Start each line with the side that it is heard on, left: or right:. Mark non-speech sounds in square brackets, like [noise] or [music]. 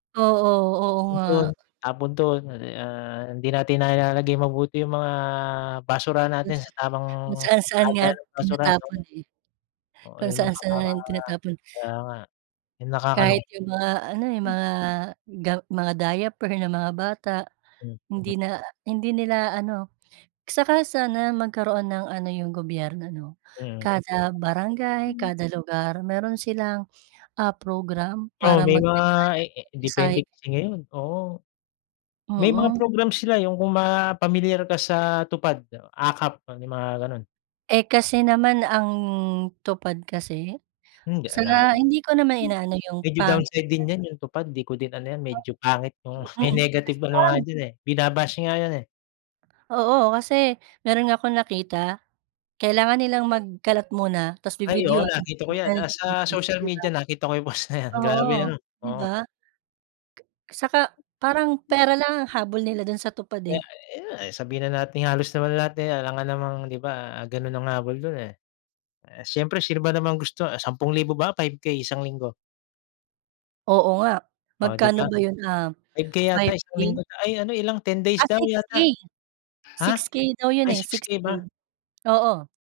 right: Oo, oo
left: Bukod dun,
right: nga.
left: tapon dun, eh, di, ah, hindi natin nailalagay mabuti 'yung mga basurahan
right: Kung
left: natin
right: saan
left: sa tamang
right: kung saan-saan nga
left: lagayan ng basurahan.
right: tinatapon, eh.
left: Oo
right: Kung
left: 'yung mga,
right: saan-saan na nga tinatapon.
left: kaya nga 'yung
right: Kahit
left: nakakalungkot.
right: 'yung mga ano 'yung, mga ga mga diaper ng mga bata,
left: Mm.
right: hindi na hindi nila ano, saka sana magkaroon ng ano yung gobyerno 'no,
left: Mm.
right: kada barangay,
left: Hmm.
right: kada lugar, meron silang a program
left: Oo,
right: para
left: may mga,
right: mag-recy
left: eh, eh,
right: mag-recycle.
left: depende kasi ngayon, oo. May mga
right: Mm.
left: programs sila, 'yung kung mga pamilyar ka sa TUPAD, AKAP, 'yung mga ganun.
right: Eh, kasi naman ang TUPAD kasi,
left: Hindi
right: sa
left: alam,
right: hindi ko naman inaano yung
left: medyo
right: pangit na
left: downside din 'yan
right: ganun.
left: 'yung TUPAD di ko din ano 'yan, medyo pangit 'yung
right: O,
left: may
right: mm,
left: negative
right: kasi
left: ano nga
right: parang
left: diyan, eh, binabash nga 'yan, eh.
right: Oo, kasi meron nga akong nakita, kailangan nilang magkalat muna tas
left: Ay oo
right: bibidyuhan
left: nakita ko yan,
right: kunyari
left: ah, sa
right: naglinis
left: social
right: sila.
left: media nakita ko post na 'yan, grabe
right: Oo,
left: ano,
right: 'di
left: oo.
right: ba? Saka parang pera lang ang
left: [unintelligible]
right: habol nila dun sa TUPAD,
left: Eh,
right: eh.
left: ayan, eh, sabihin na natin halos naman lahat, eh, alangan namang di ba ganun ang habol dun, eh, eh, siyempre sino ba namang gusto, 10,000 ba, 5K isang linggo?
right: Oo nga,
left: Oh 'di
right: magkano
left: ba?
right: ba 'yun um,
left: 5K yata
right: five
left: isang
right: K?
left: linggo, ay ano ilang 10 days
right: Ah
left: daw
right: six
left: yata,
right: K,
left: ha?
right: 6K daw 'yon,
left: Ay
right: eh,
left: six
right: six
left: K ba?
right: K, oo.